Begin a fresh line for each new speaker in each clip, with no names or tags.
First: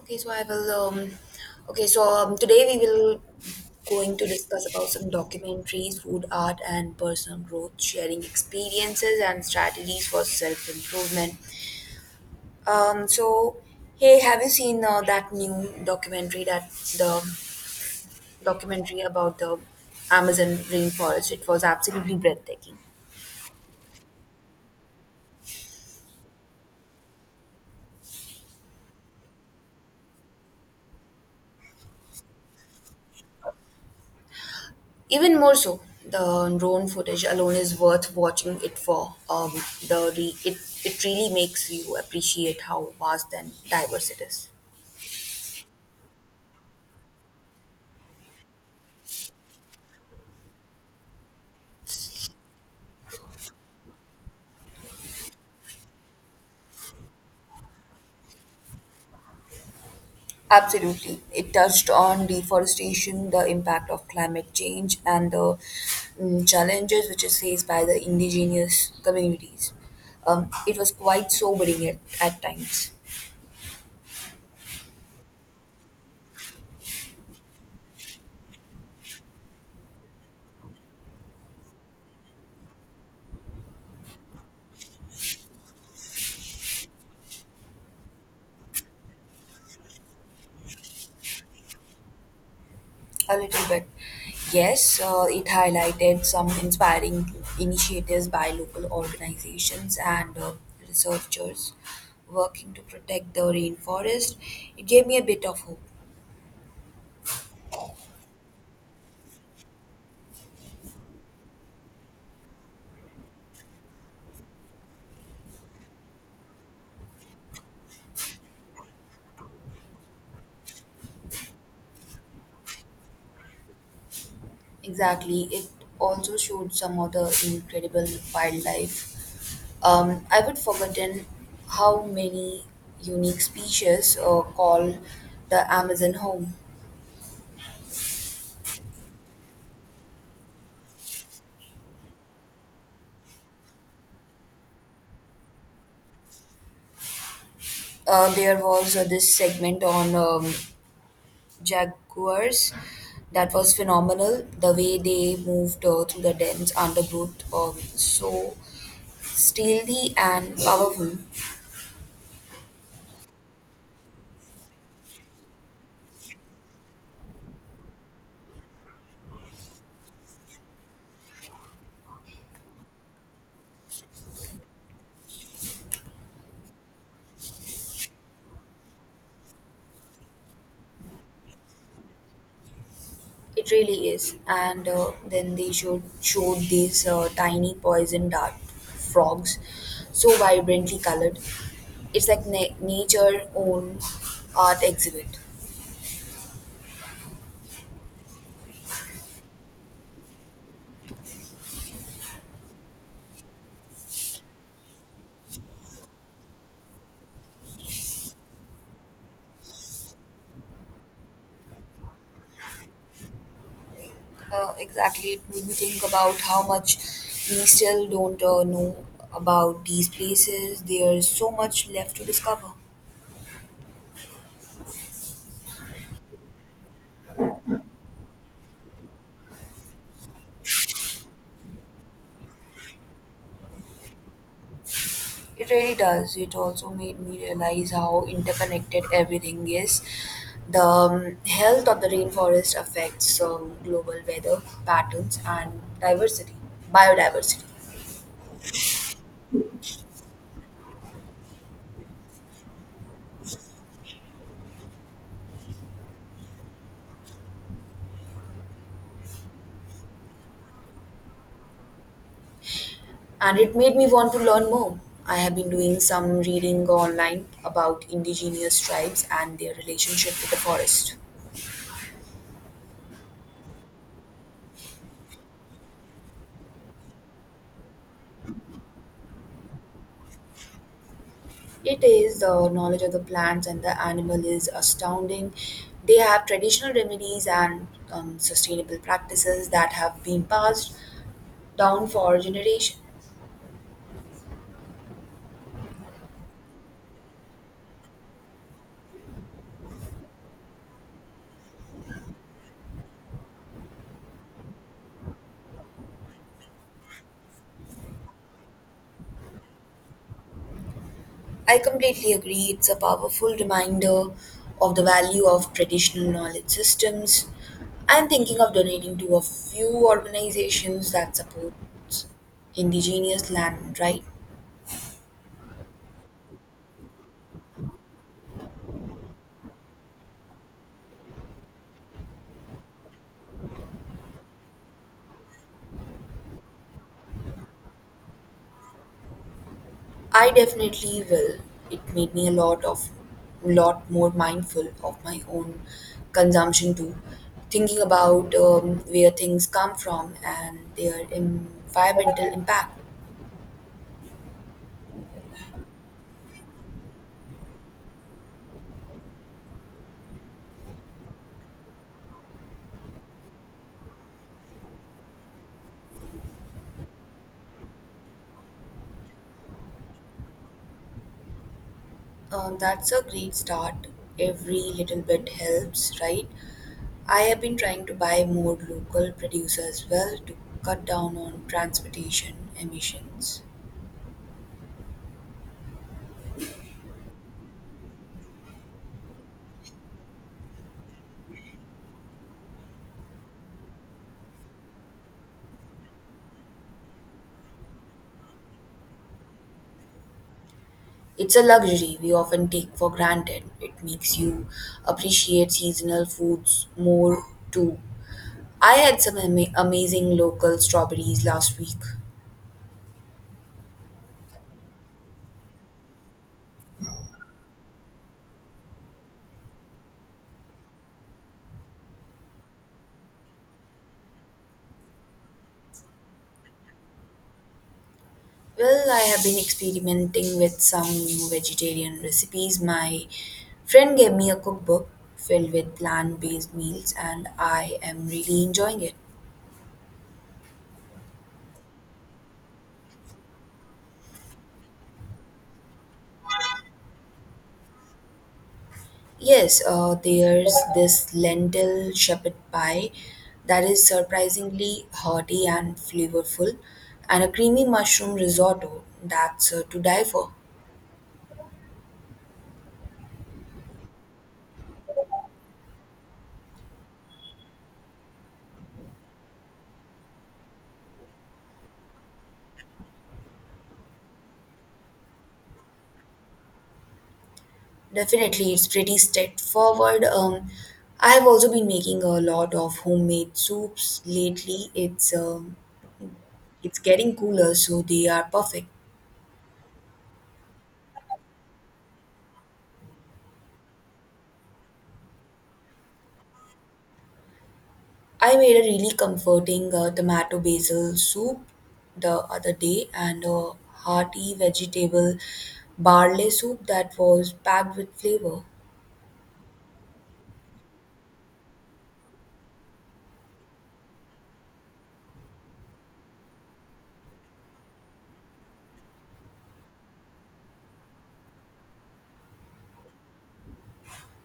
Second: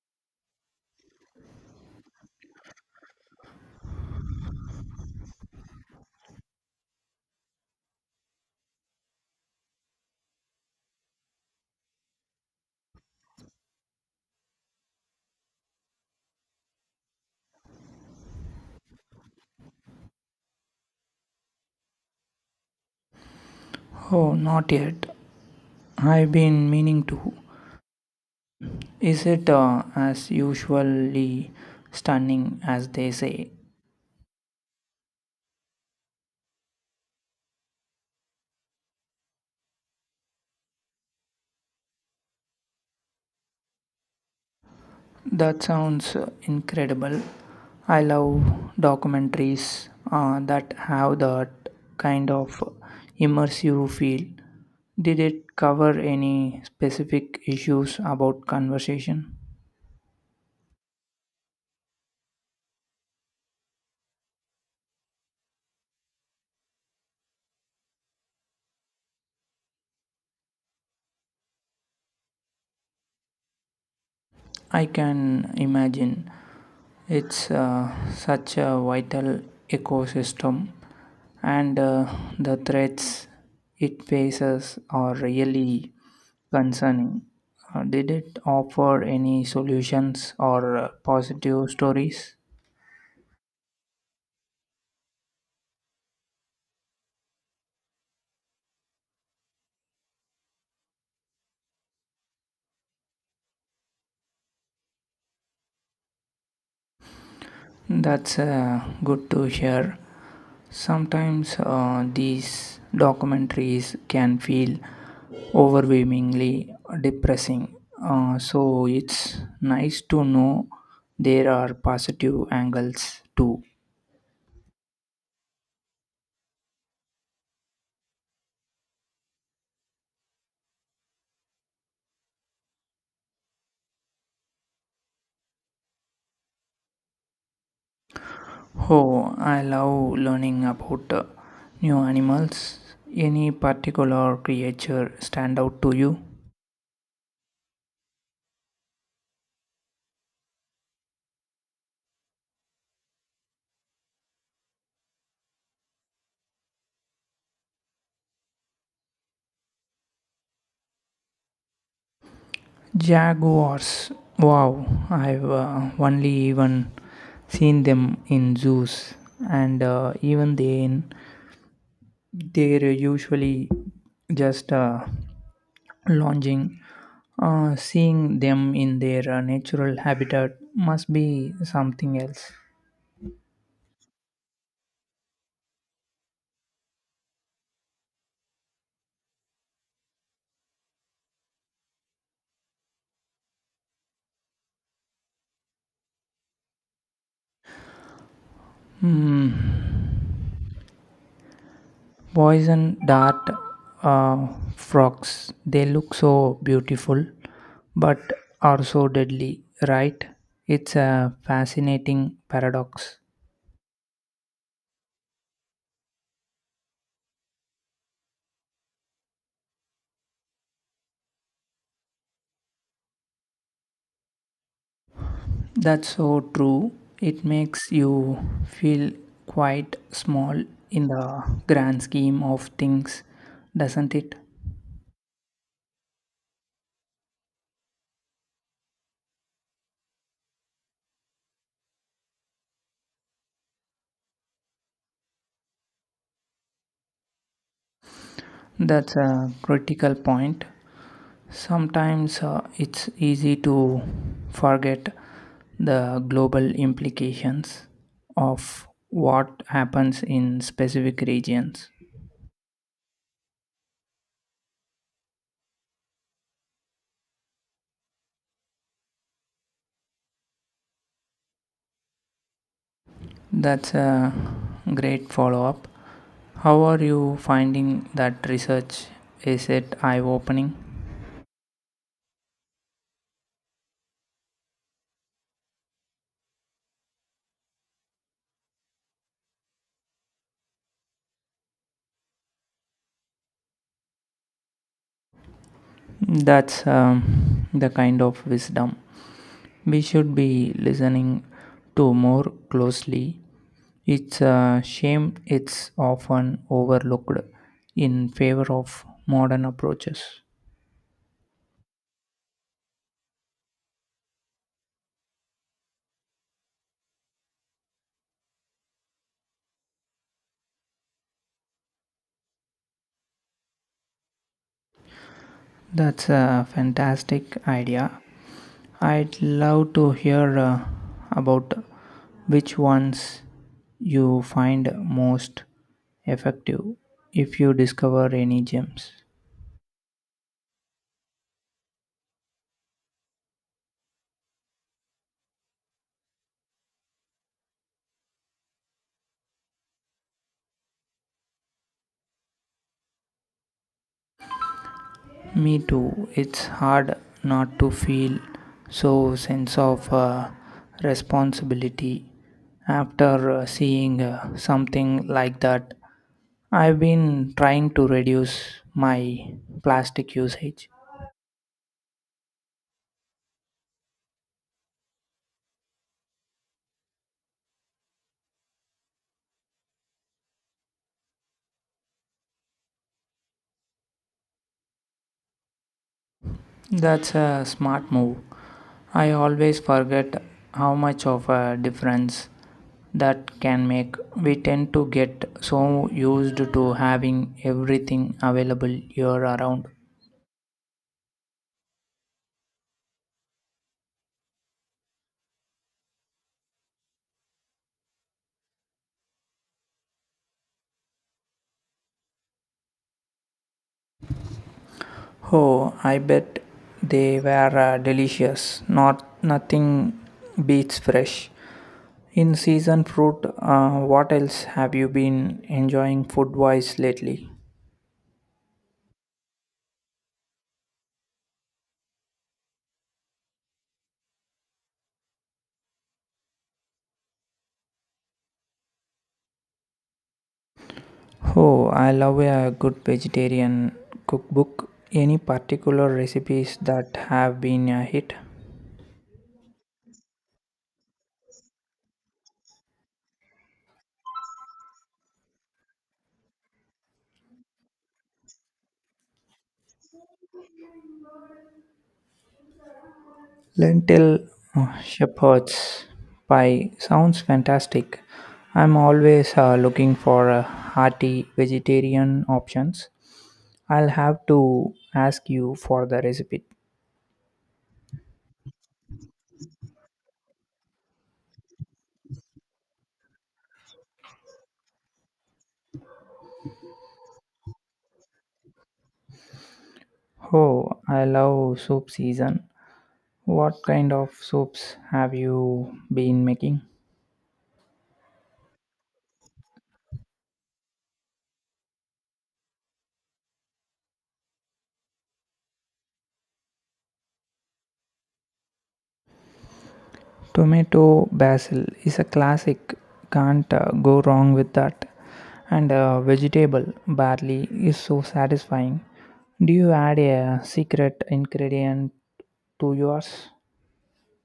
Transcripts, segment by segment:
Okay, so I will. Today we will going to discuss about some documentaries, food art, and personal growth, sharing experiences and strategies for self improvement. So hey, have you seen that new documentary that the documentary about the Amazon rainforest? It was absolutely breathtaking.
Oh, not yet. I've been meaning to. Is it as usually stunning as they say?
Even more so, the drone footage alone is worth watching it for. The re- it It really makes you appreciate how vast and diverse it is.
That sounds incredible. I love documentaries that have that kind of immersive feel. Did it cover any specific issues about conversation?
Absolutely. It touched on deforestation, the impact of climate change, and the challenges which is faced by the indigenous communities. It was quite sobering at times.
I can imagine. It's such a vital ecosystem, and the threats it faces are really concerning. Did it offer any solutions or positive stories?
A little bit. Yes, it highlighted some inspiring initiatives by local organizations and researchers working to protect the rainforest. It gave me a bit of hope.
That's good to hear. Sometimes these documentaries can feel overwhelmingly depressing. So it's nice to know there are positive angles too.
Exactly. It also showed some other incredible wildlife. I would forgotten how many unique species call the Amazon home.
Oh, I love learning about new animals. Any particular creature stand out to you?
There was this segment on Jaguars that was phenomenal. The way they moved through the dense undergrowth so stealthy and powerful.
Jaguars. Wow, I've only even seen them in zoos, and even then, they're usually just lounging. Seeing them in their natural habitat must be something else.
It really is. And then they showed these tiny poison dart frogs, so vibrantly colored. It's like nature own art exhibit.
Hmm. Poison dart uh, frogs. They look so beautiful, but are so deadly, right? It's a fascinating paradox.
Exactly. It made me think about how much we still don't know about these places. There's so much left to discover.
That's so true. It makes you feel quite small in the grand scheme of things, doesn't it?
It really does. It also made me realize how interconnected everything is. The health of the rainforest affects global weather patterns and biodiversity.
That's a critical point. Sometimes it's easy to forget the global implications of what happens in specific regions.
And it made me want to learn more. I have been doing some reading online about indigenous tribes and their relationship with the forest.
That's a great follow up. How are you finding that research? Is it eye opening?
It is the knowledge of the plants and the animal is astounding. They have traditional remedies and sustainable practices that have been passed down for generations.
That's the kind of wisdom we should be listening to more closely. It's a shame it's often overlooked in favor of modern approaches.
I completely agree. It's a powerful reminder of the value of traditional knowledge systems. I'm thinking of donating to a few organizations that support indigenous land, right?
That's a fantastic idea. I'd love to hear about which ones you find most effective if you discover any gems.
I definitely will. It made me a lot of lot more mindful of my own consumption too, thinking about where things come from and their environmental impact.
Me too. It's hard not to feel so sense of responsibility after seeing something like that. I've been trying to reduce my plastic usage.
That's a great start. Every little bit helps, right? I have been trying to buy more local produce as well to cut down on transportation emissions.
That's a smart move. I always forget how much of a difference that can make. We tend to get so used to having everything available year around.
It's a luxury we often take for granted. It makes you appreciate seasonal foods more too. I had some amazing local strawberries last week.
Oh, I bet they were delicious. Not nothing beats fresh. In season fruit, what else have you been enjoying food wise lately?
Well, I have been experimenting with some new vegetarian recipes. My friend gave me a cookbook filled with plant based meals, and I am really enjoying it.
Oh, I love a good vegetarian cookbook. Any particular recipes that have been a hit?
Yes, there's this lentil shepherd pie that is surprisingly hearty and flavorful, and a creamy mushroom risotto that's to die for.
Lentil shepherd's pie sounds fantastic. I'm always looking for hearty vegetarian options. I'll have to ask you for the recipe.
Definitely, it's pretty straightforward. I've also been making a lot of homemade soups lately. It's getting cooler, so they are perfect.
Oh, I love soup season. What kind of soups have you been making?
I made a really comforting tomato basil soup the other day and a hearty vegetable barley soup that was packed with flavor.
Tomato basil is a classic. Can't go wrong with that. And vegetable barley is so satisfying. Do you add a secret ingredient to yours?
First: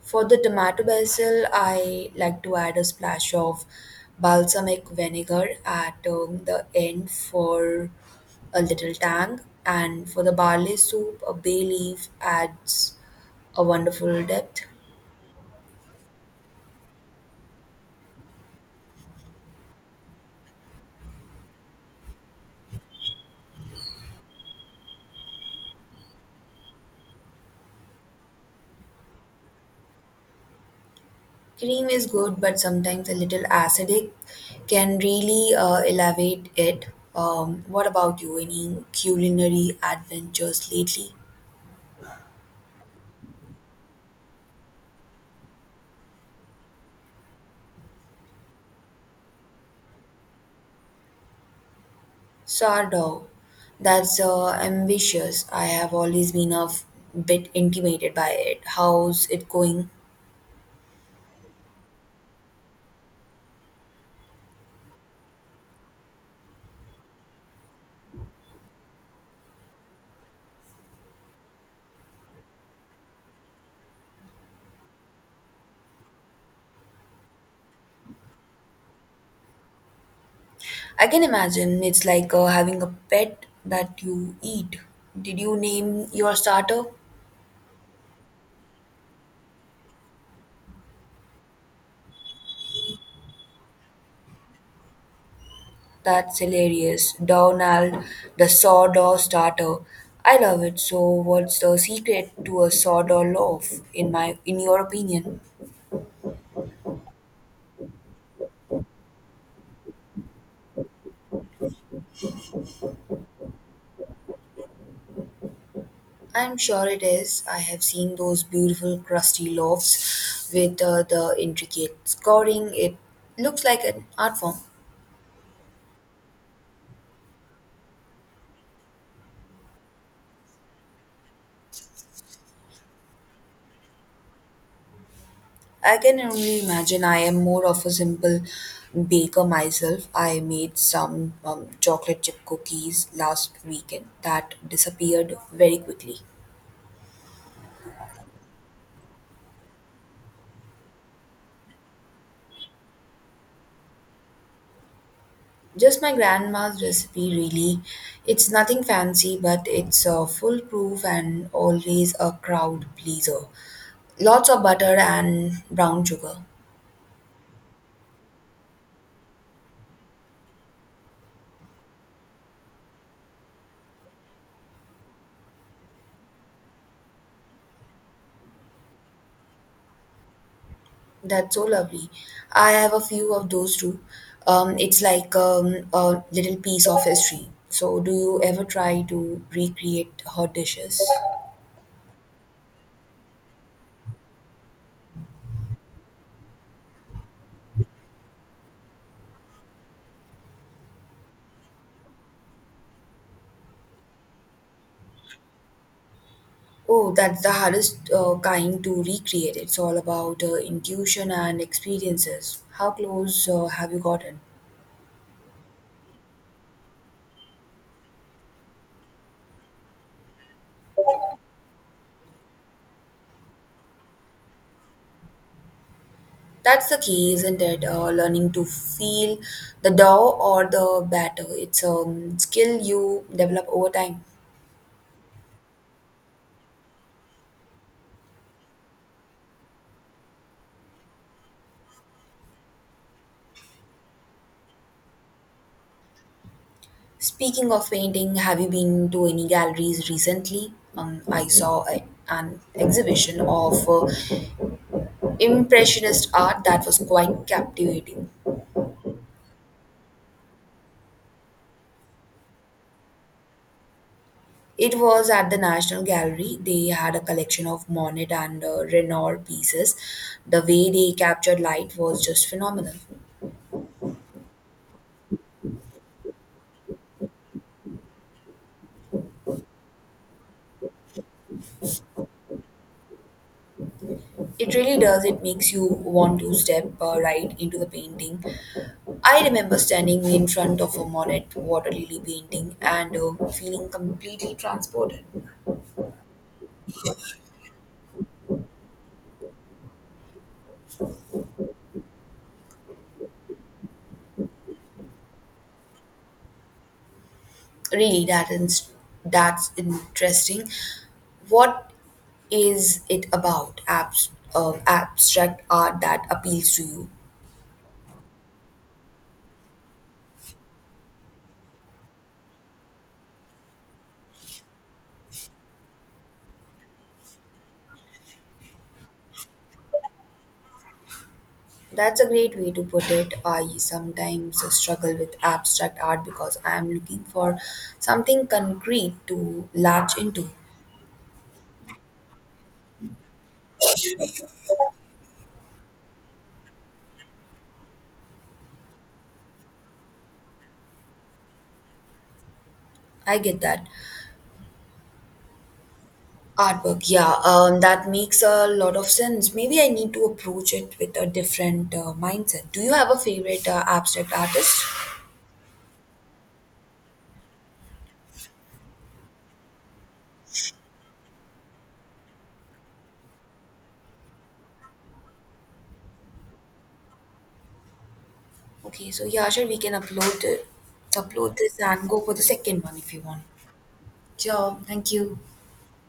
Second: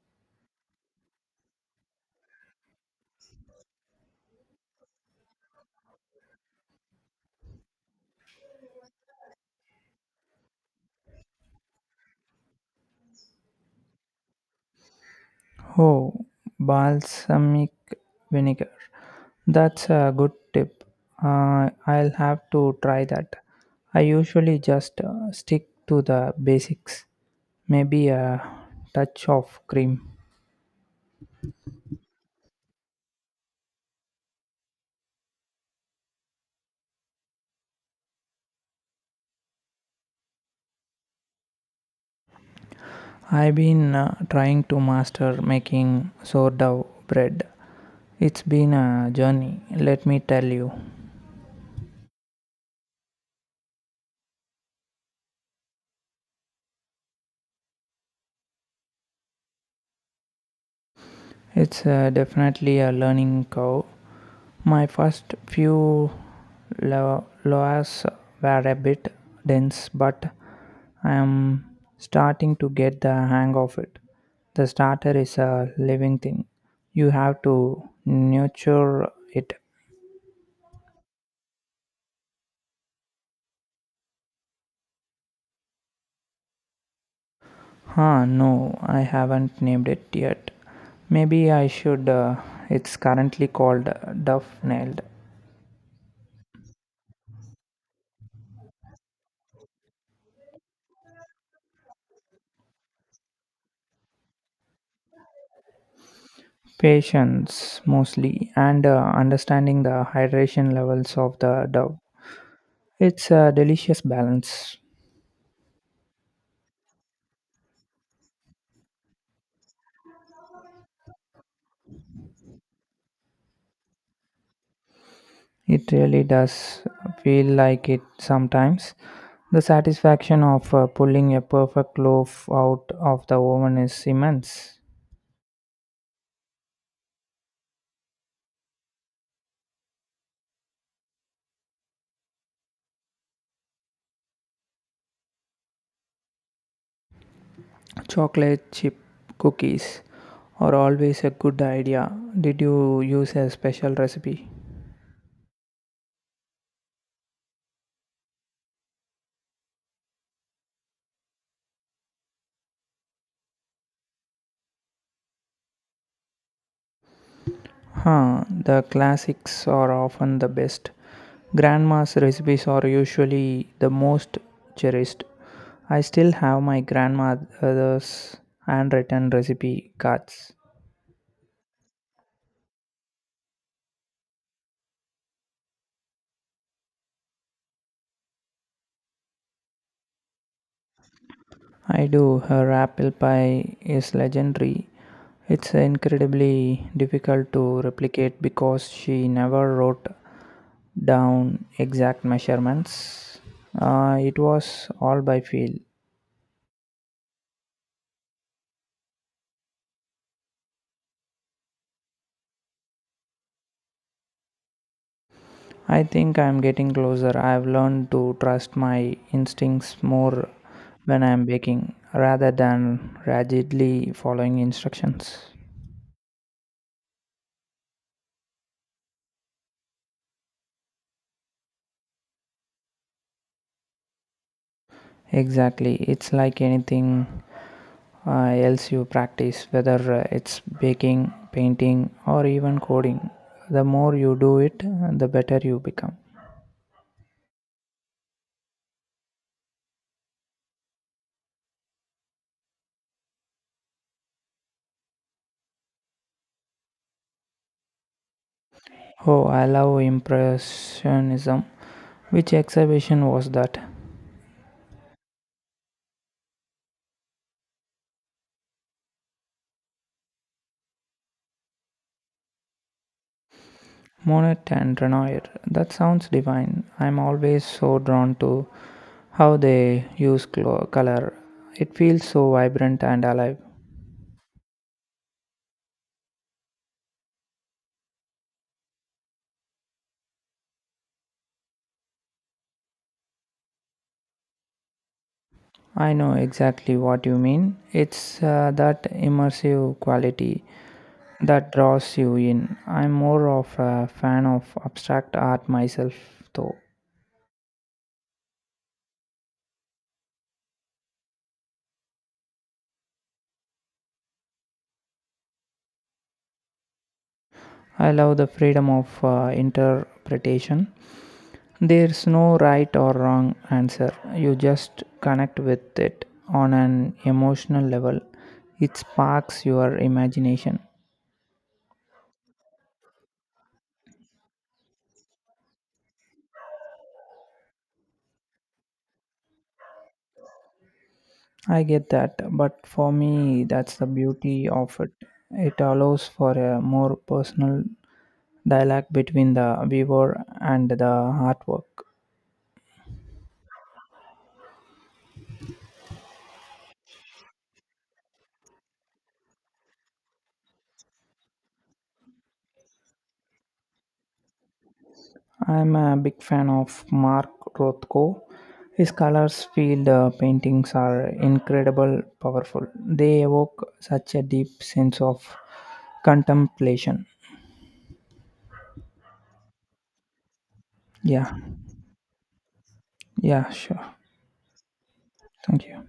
For the tomato basil, I like to add a splash of balsamic vinegar at the end for a little tang, and for the barley soup, a bay leaf adds a wonderful depth.
Oh, balsamic vinegar. That's a good tip. I'll have to try that. I usually just stick to the basics, maybe a touch of cream.
Cream is good, but sometimes a little acidic can really elevate it. What about you? Any culinary adventures lately?
I've been trying to master making sourdough bread. It's been a journey, let me tell you.
Sourdough. That's ambitious. I have always been bit intimidated by it. How's it going?
It's definitely a learning curve. My first few loas were a bit dense, but I am starting to get the hang of it. The starter is a living thing, you have to nurture it.
I can imagine it's like having a pet that you eat. Did you name your starter?
Huh, no, I haven't named it yet. Maybe I should. It's currently called Duff Nailed.
That's hilarious. Donald the Sawdust Starter. I love it. So what's the secret to a sawdust loaf in your opinion?
Patience mostly, and understanding the hydration levels of the dove. It's a delicious balance.
I'm sure it is. I have seen those beautiful crusty loaves with the intricate scoring. It looks like an art form.
It really does feel like it sometimes. The satisfaction of pulling a perfect loaf out of the oven is immense.
I can only imagine I am more of a simple baker myself. I made some chocolate chip cookies last weekend that disappeared very quickly.
Chocolate chip cookies are always a good idea. Did you use a special recipe?
Just my grandma's recipe, really. It's nothing fancy, but it's foolproof and always a crowd pleaser. Lots of butter and brown sugar.
Huh, the classics are often the best. Grandma's recipes are usually the most cherished. I still have my grandmother's handwritten recipe cards.
That's so lovely. I have a few of those too. It's like a little piece of history. So, do you ever try to recreate her dishes?
I do, her apple pie is legendary. It's incredibly difficult to replicate because she never wrote down exact measurements. It was all by feel.
Oh, that's the hardest kind to recreate. It's all about intuition and experiences. How close have you gotten?
I think I'm getting closer. I've learned to trust my instincts more when I'm baking rather than rigidly following instructions.
That's the key, isn't it? Learning to feel the dough or the batter. It's a skill you develop over time.
Exactly. It's like anything else you practice, whether it's baking, painting, or even coding. The more you do it, the better you become.
Speaking of painting, have you been to any galleries recently? I saw an exhibition of Impressionist art that was quite captivating.
Oh, I love Impressionism. Which exhibition was that?
It was at the National Gallery. They had a collection of Monet and Renoir pieces. The way they captured light was just phenomenal.
Monet and Renoir. That sounds divine. I'm always so drawn to how they use color. It feels so vibrant and alive.
It really does. It makes you want to step right into the painting. I remember standing in front of a Monet water lily painting and feeling completely transported.
I know exactly what you mean. It's that immersive quality that draws you in. I'm more of a fan of abstract art myself, though.
Really, that's interesting. What is it about? Abstract art that appeals to you.
I love the freedom of interpretation. There's no right or wrong answer. You just connect with it on an emotional level. It sparks your imagination.
That's a great way to put it. I sometimes struggle with abstract art because I am looking for something concrete to latch into.
I get that, but for me, that's the beauty of it. It allows for a more personal dialogue between the viewer and the artwork.
I get that. Artwork, yeah, that makes a lot of sense. Maybe I need to approach it with a different mindset. Do you have a favorite abstract artist?
I'm a big fan of Mark Rothko. His colors field paintings are incredible, powerful. They evoke such a deep sense of contemplation.
Okay, so yeah, sure, we can upload it,
Yeah,
upload this and go for the second one if you want.
yeah, sure.
Sure, thank you.
Thank you.